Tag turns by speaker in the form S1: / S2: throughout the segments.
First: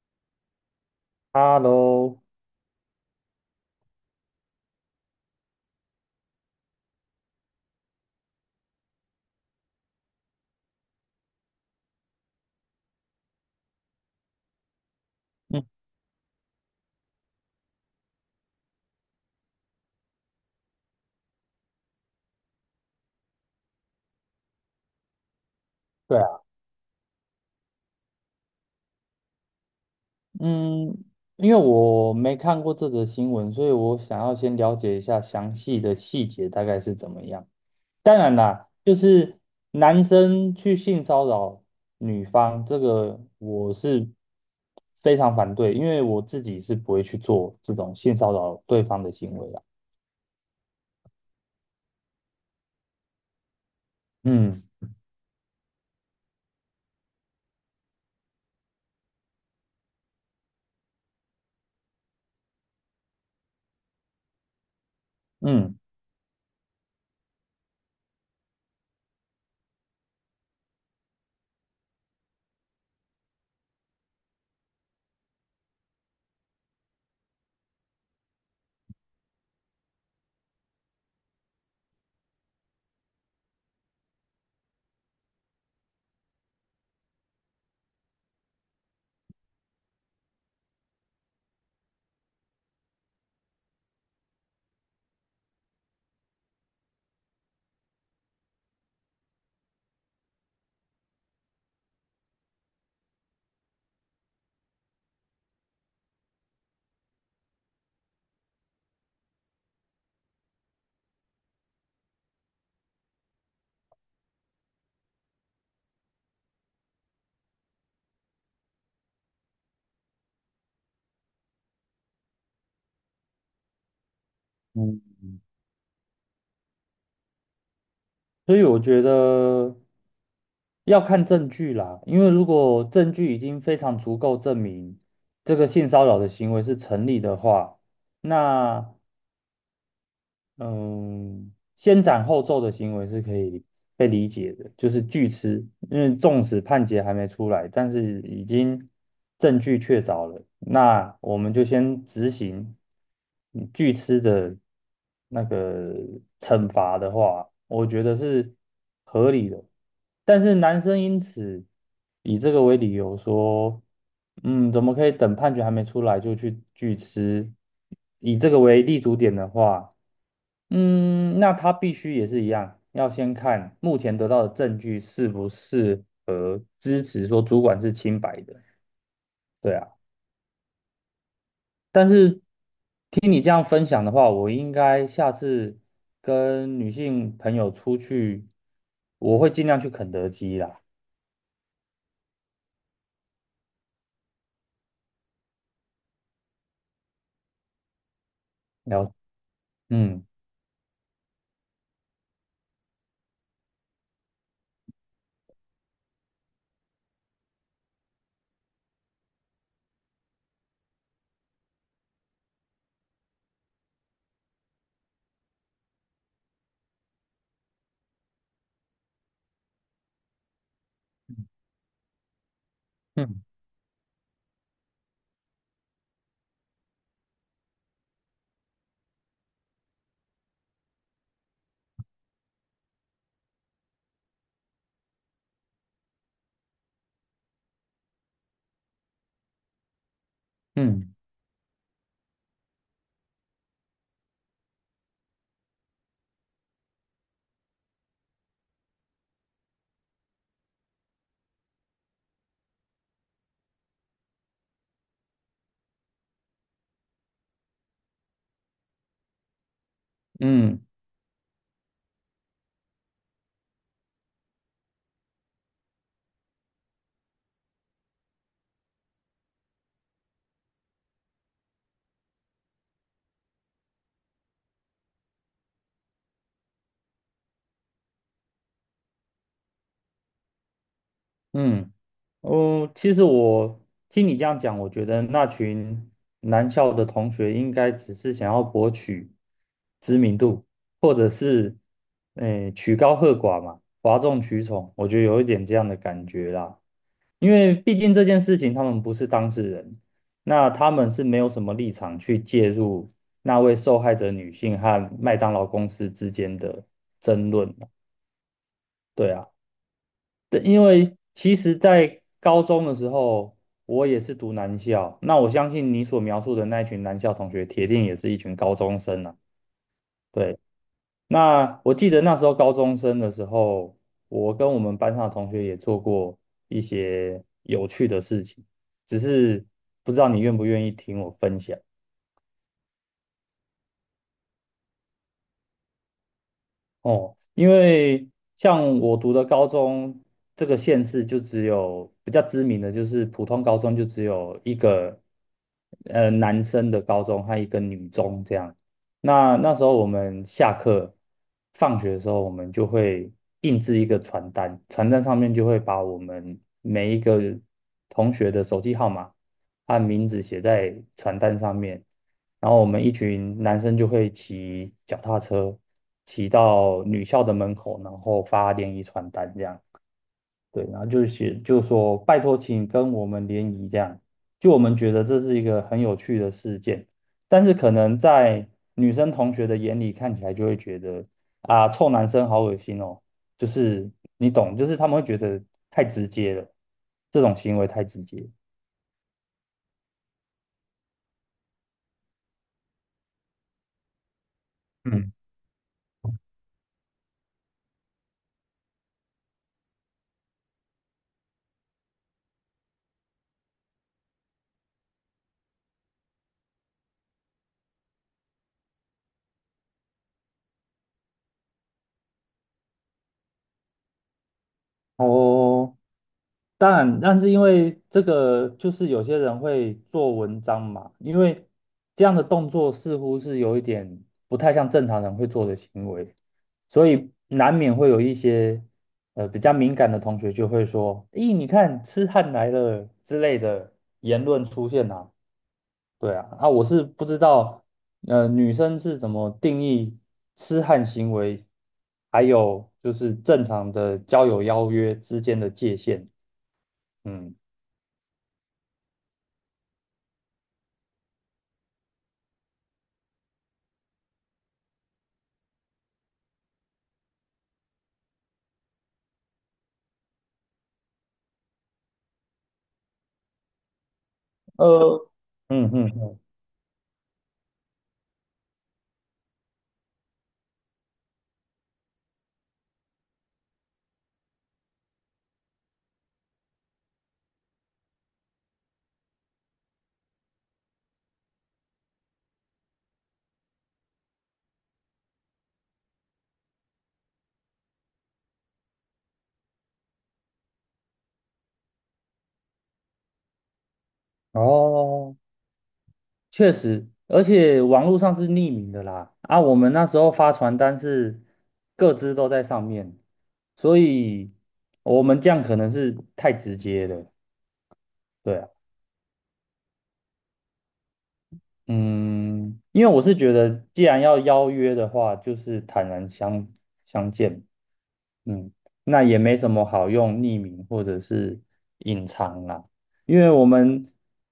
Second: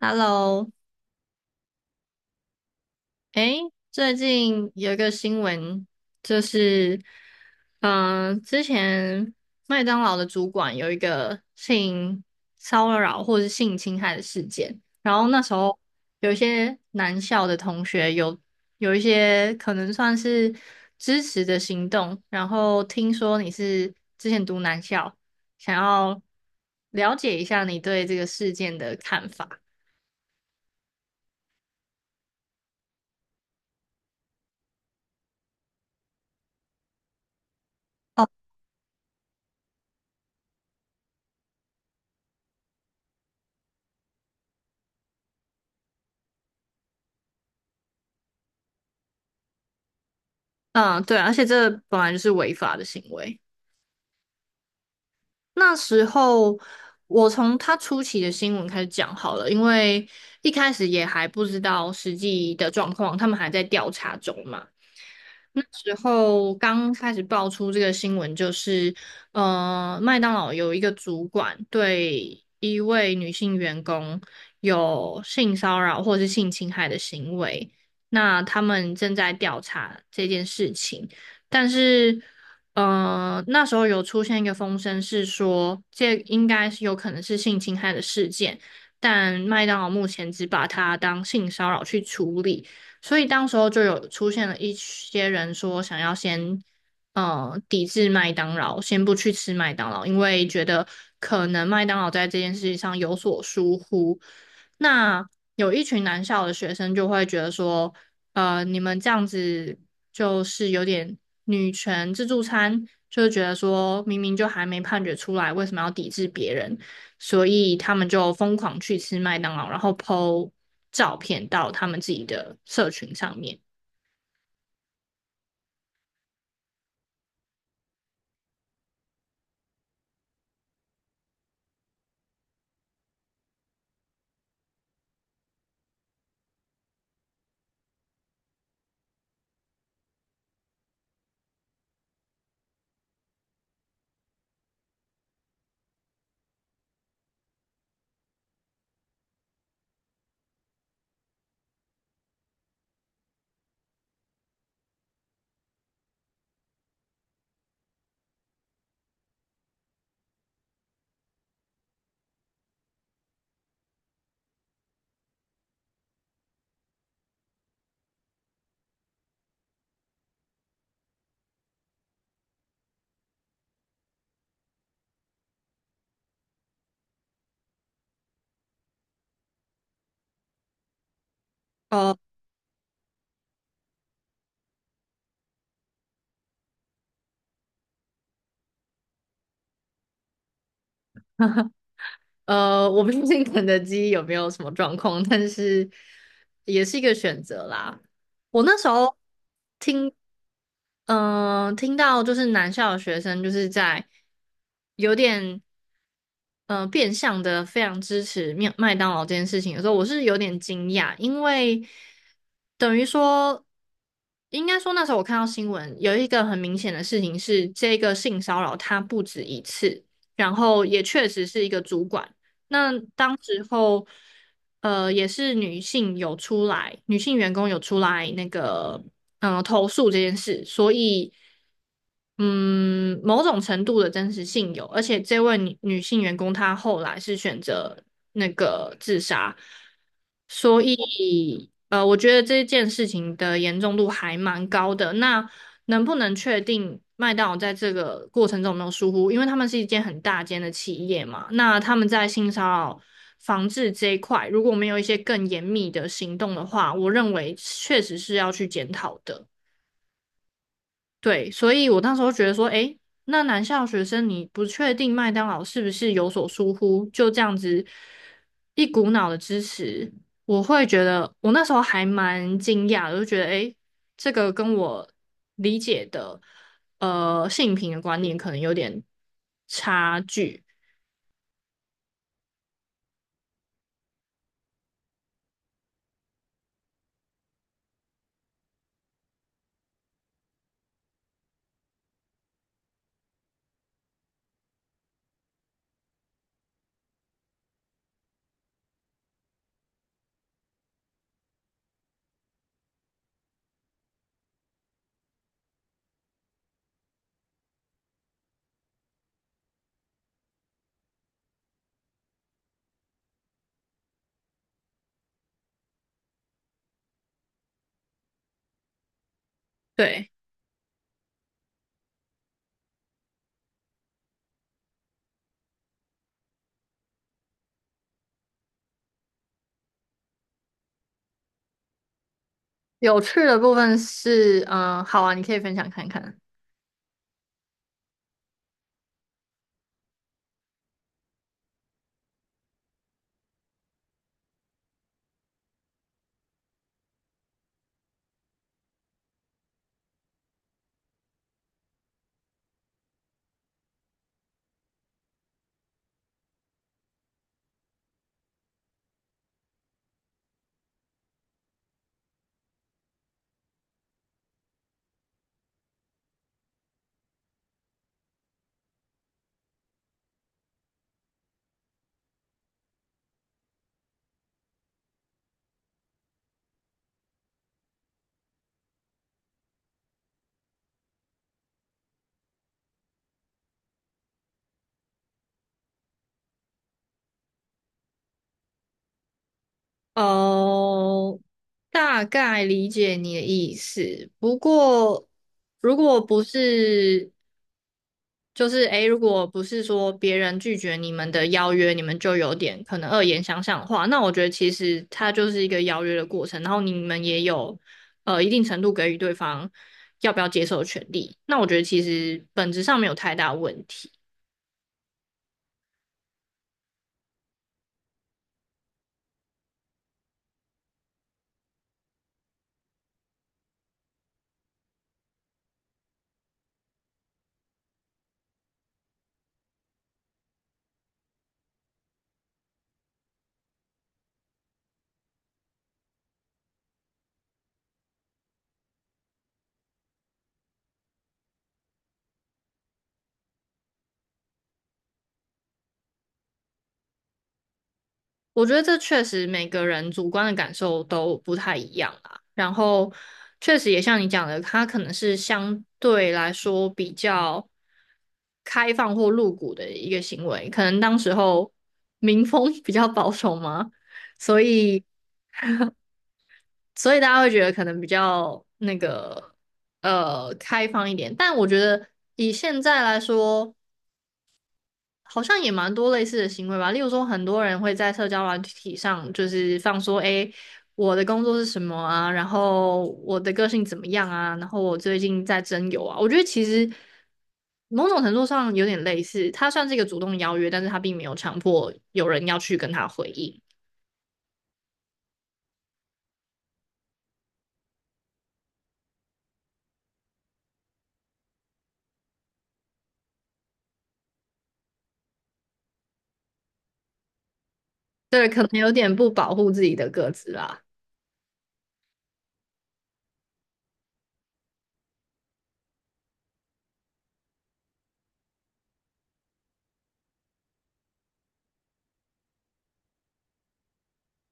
S1: Hello,
S2: Hello，
S1: 诶，最近有一个新闻，就是，之前麦当劳的主管有一个性骚扰或是性侵害的事件，然后那时
S2: 嗯
S1: 候有一些男校的同学有一些可能算是支持的行动，然后听说你是之前读男校，想
S2: 对
S1: 要
S2: 啊。
S1: 了解一下你对这个事件的看法。
S2: 嗯，因为我没看过这则新闻，所以我想要先了解一下详细的细节大概是怎么样。当然啦，就是男生去性骚扰女方，这个我是非常反对，因为我自己是不会去做这种性骚扰对方的行为啊
S1: 嗯，对，而且这本来就是违法的行为。
S2: 嗯
S1: 那时候我从他初期的新闻开始讲好了，因为一开始也还不知道实际的状况，他们还在调查中嘛。那
S2: 嗯
S1: 时候刚开始爆出这个新闻，麦当劳有一个主管对一位女性员工有性骚扰或是性侵害的行为，那他们正在调查这件事情，但是,那时候有出现一个风声，是说这应该是有可能是性侵害的事件，但麦当劳目前只把它当性骚扰去处理。所以当时候就有出现了一些人说想要先抵制麦当劳，先不去吃麦当劳，因为觉得可能麦当劳在这件事情上有所疏忽。那有一群南校的学生就会觉得说，你们这样子就是有点女权自助餐，就是觉得说明明就还没判决出来，为什么要抵制别人？所以他们就疯狂去吃麦当劳，然后 po 照片到他们自己的社群上面。
S2: 嗯。所以我觉得要看证据啦，因为如果证据已经非常足够证明这个性骚扰的行为是成立的话，那嗯，先斩后奏的行为是可以被理解的，就是据吃，因为纵使判决还没出来，但是已经证据确凿了，那我们就先执行据吃的那个惩罚的话，我觉得是合理的。但是男生因此以这个为理由说，怎么可以等判决还没出来就去据吃？以这个为立足点的话。那他必须也是一样，要先看目前得到的证据是不是支持说主管是清白的，对啊。但
S1: 哦，
S2: 是听你这样分享的话，我应该下次跟女性朋友出去，我会尽量去肯德基啦。
S1: 我不确定肯德基有没有什么状况，但是也是一个选择啦。我那时
S2: 了，
S1: 候听
S2: 嗯
S1: 听到就是南校的学生就是在有点变相的非常支持麦当劳这件事情的时候，我是有点惊讶，因为等于说，应该说那时候我看到新闻有一个很明显的事情是，这个性骚扰它不止一次，然后也确实是一个主管。那当
S2: 嗯
S1: 时候，也是女性有出来，女性员工有出来那个，嗯、投诉这件事，所以，嗯，某种程度的真实性有，而且这位女性员工她后来是选择那个自杀，所
S2: 嗯
S1: 以，我觉得这件事情的严重度还蛮高的。那能不能确定麦当劳在这个过程中有没有疏忽？因为他们是一间很大间的企业嘛，那他们在性骚扰防治这一块，如果没有一些更严密的行动的话，我认为确实是要去检讨的。
S2: 嗯
S1: 对，所以我那时候觉得说，诶，那男校学生你不确定麦当劳是不是有所疏忽，就这样子一股脑的支持，我会觉得我那时候还蛮惊讶的，就觉得诶，这个跟我理解的性平的观念可能有点差距。
S2: 嗯。哦，其实我听你这样讲，我觉得那群男校的同学应该只是想要博取知名度，或者是，诶、曲高和寡嘛，哗众取宠，我觉得有一点这样的感觉啦。因为毕竟这件事情他们不是当事人，那他们是没有什么立场去介入那位受害者女性和麦当劳公司之间的争论的。对啊。对，因为其实，在高中的时候，我也是读男校。那我相信你所描述的那一群男校同学，铁定也是一群高中生啊。
S1: 对，
S2: 对，那我记得那时候高中生的时候，我跟我们班上的同学也做过一些有趣的事情，只是不知道你愿不愿意听我分享。
S1: 有趣的部分是，好啊，你可以分享看看。
S2: 哦，因为像我读的高中，这个县市就只有比较知名的，就是普通高中就只有一个男生的高中和一个女中这样。那那时候我们下课放学的时候，我们就会印制一个传单，传单上面就会把我们每一个同学的手机号码和名字写在传单上面。然后我们一群男生就会骑脚踏车，骑到女校的门口，然后发联谊传单这样。对，然后就写就说拜托，请跟我们联谊这样。就我们觉得这是一个很有趣的事件，但是可能在女生同学的眼里看起来就会觉得啊，臭男生好恶心哦，就是你懂，就是他们会觉得太直接了，这种行为太直接。
S1: 哦，大概理解你的意思。不过，
S2: 嗯，
S1: 如果不是，就是诶，如果不是说别人拒绝你们的邀约，你们就有点可能恶言相向的话，那我觉得其实它就是一个邀约的过程，然后你们也有一定程度给予对方要不要接受的权利。那我觉得其实本质上没有太大问题。
S2: 哦，当然，但是因为这个，就是有些人会做文章嘛，因为这样的动作似乎是有一点不太像正常人会做的行为，所以难免会有一些比较敏感的同学就会说：“咦，你看痴汉来了”之类的言论出现啊。对啊，啊，我是不知道女生是怎么定义痴汉行为，还有就是正常的交友邀约之间的界限。嗯。
S1: 我觉得这确实每个人主观的感受都不太一样啦。然后，确实也像你讲的，它可能是相对来说比较开放或露骨的一个行为，可能当时候民风 比较保守嘛，所以
S2: 呃，嗯嗯嗯。
S1: 所以大家会觉得可能比较那个开放一点。但我觉得以现在来说，好像也蛮多类似的行为吧。例如说，很多人会在社交软体上就是放说，诶，我的工作是什么啊？然后我的个性怎么样啊？然后我最近在征友啊。我觉得其实某种程度上有点类似，它算是一个主动邀约，但是它并没有强迫有人要去跟他回应。
S2: 哦，确实，而且网络上是匿名的啦。啊，我们那时候发传单是各自都在上面，所以我们这样可能是太直接了。
S1: 对，
S2: 对
S1: 可
S2: 啊。
S1: 能有点不保护自己的个子啦。
S2: 嗯，因为我是觉得，既然要邀约的话，就是坦然相见。嗯，那也没什么好用匿名或者是隐藏啦，因为我们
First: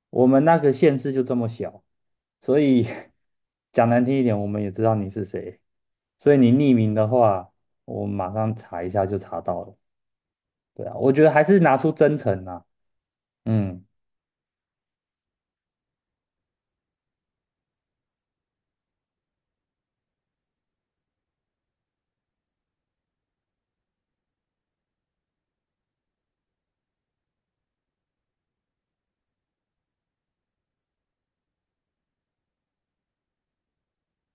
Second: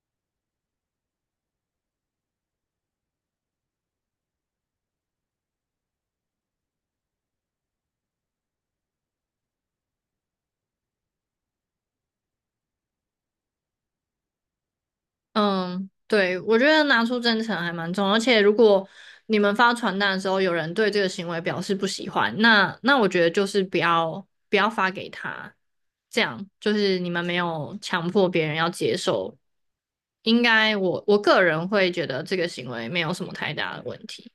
S2: 我们那个县市就这么小，所以 讲难听一点，我们也知道你是谁，所以你匿名的话，我马上查一下就查到了。对啊，我觉得还是拿出真诚啦。嗯。
S1: 嗯，对，我觉得拿出真诚还蛮重要，而且如果你们发传单的时候，有人对这个行为表示不喜欢，那我觉得就是不要发给他，这样就是你们没有强迫别人要接受，应该我个人会觉得这个行为没有什么太大的问题。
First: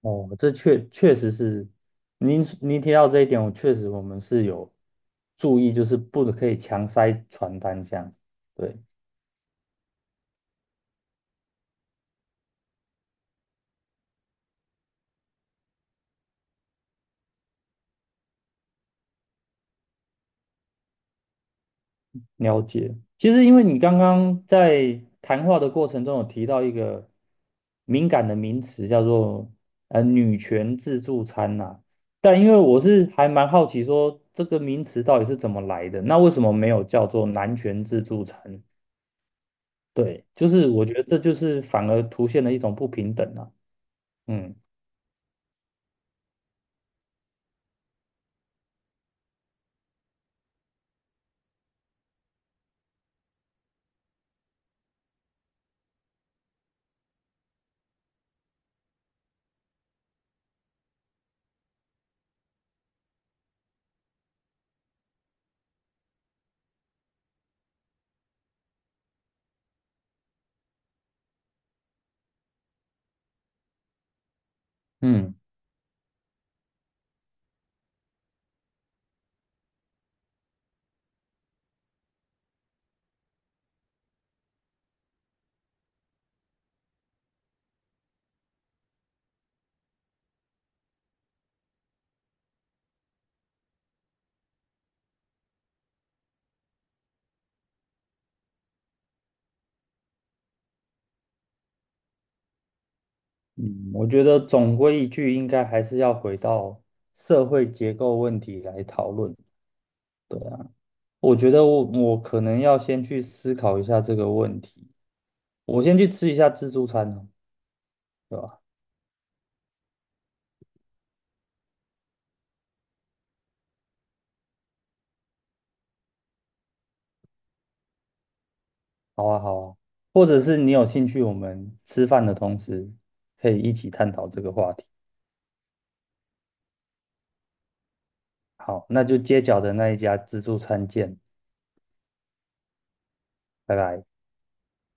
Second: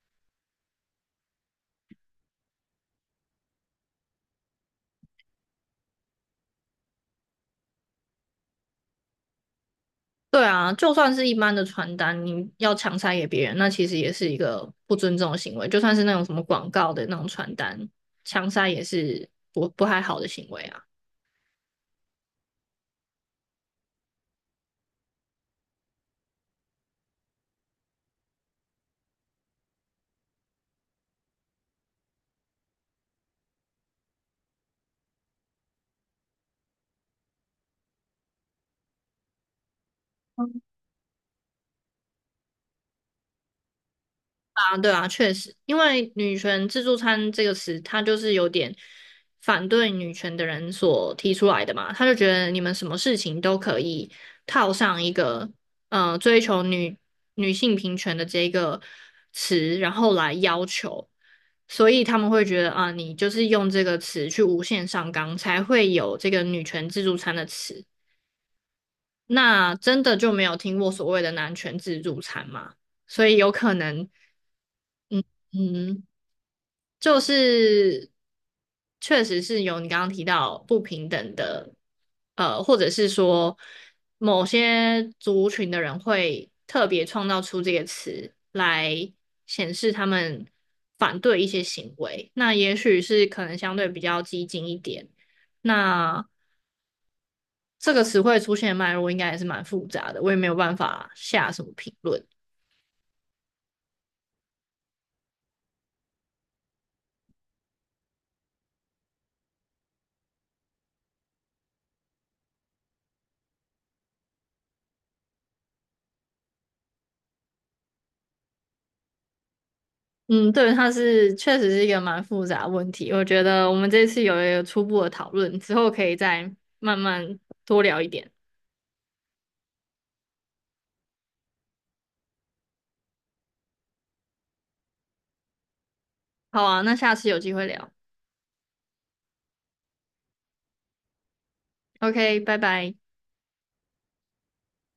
S2: 哦，这确实是您提到这一点，我确实我们是有注意，就是不可以强塞传单这样。对。
S1: 对啊，就算是一般的传单，你要强塞给别人，那其实也是一个不尊重的行为，就算是那种什么广告的那种传单，强塞也是不太好的行为啊。
S2: 了解。其实，因为你刚刚在谈话的过程中有提到一个敏感的名词，叫做女权自助餐呐、但因为我是还蛮好奇说这个名词到底是怎么来的，那为什么没有叫做男权自助餐？对，就是我觉得这就是反而凸现了一种不平等啊。嗯
S1: 啊，对啊，确实，因为"女权自助餐"这个词，它就是有点反对女权的人所提出来的嘛。他就觉得你们什么事情都可以套上一个追求女性平权的这个词，然后来要求，所以他们会觉得啊，你就是用这个词去无限上纲，才会有这个"女权自助餐"的词。那真的就没有听过所谓的男权自助餐吗？所以有可能。
S2: 嗯
S1: 嗯，就是确实是有你刚刚提到不平等的，或者是说某些族群的人会特别创造出这个词来显示他们反对一些行为。那也许是可能相对比较激进一点。那这个词汇出现的脉络应该也是蛮复杂的，我也没有办法下什么评论。
S2: 嗯，我觉得总归一句，应该还是要回到社会结构问题来讨论。对啊，我觉得我可能要先去思考一下这个问题，我先去吃一下自助餐哦，对吧？
S1: 嗯，对，它是确实是一个蛮复杂的问题。我觉得我们这次有一个初步的讨论，之后可以再慢慢多聊一点。
S2: 好啊，好啊，或者是你有兴趣，我们吃饭的同时可以一起探讨这个话题。
S1: 好啊，那下次有机会聊。
S2: 好，那就街角的那一家自助餐见，
S1: OK,拜拜。
S2: 拜拜。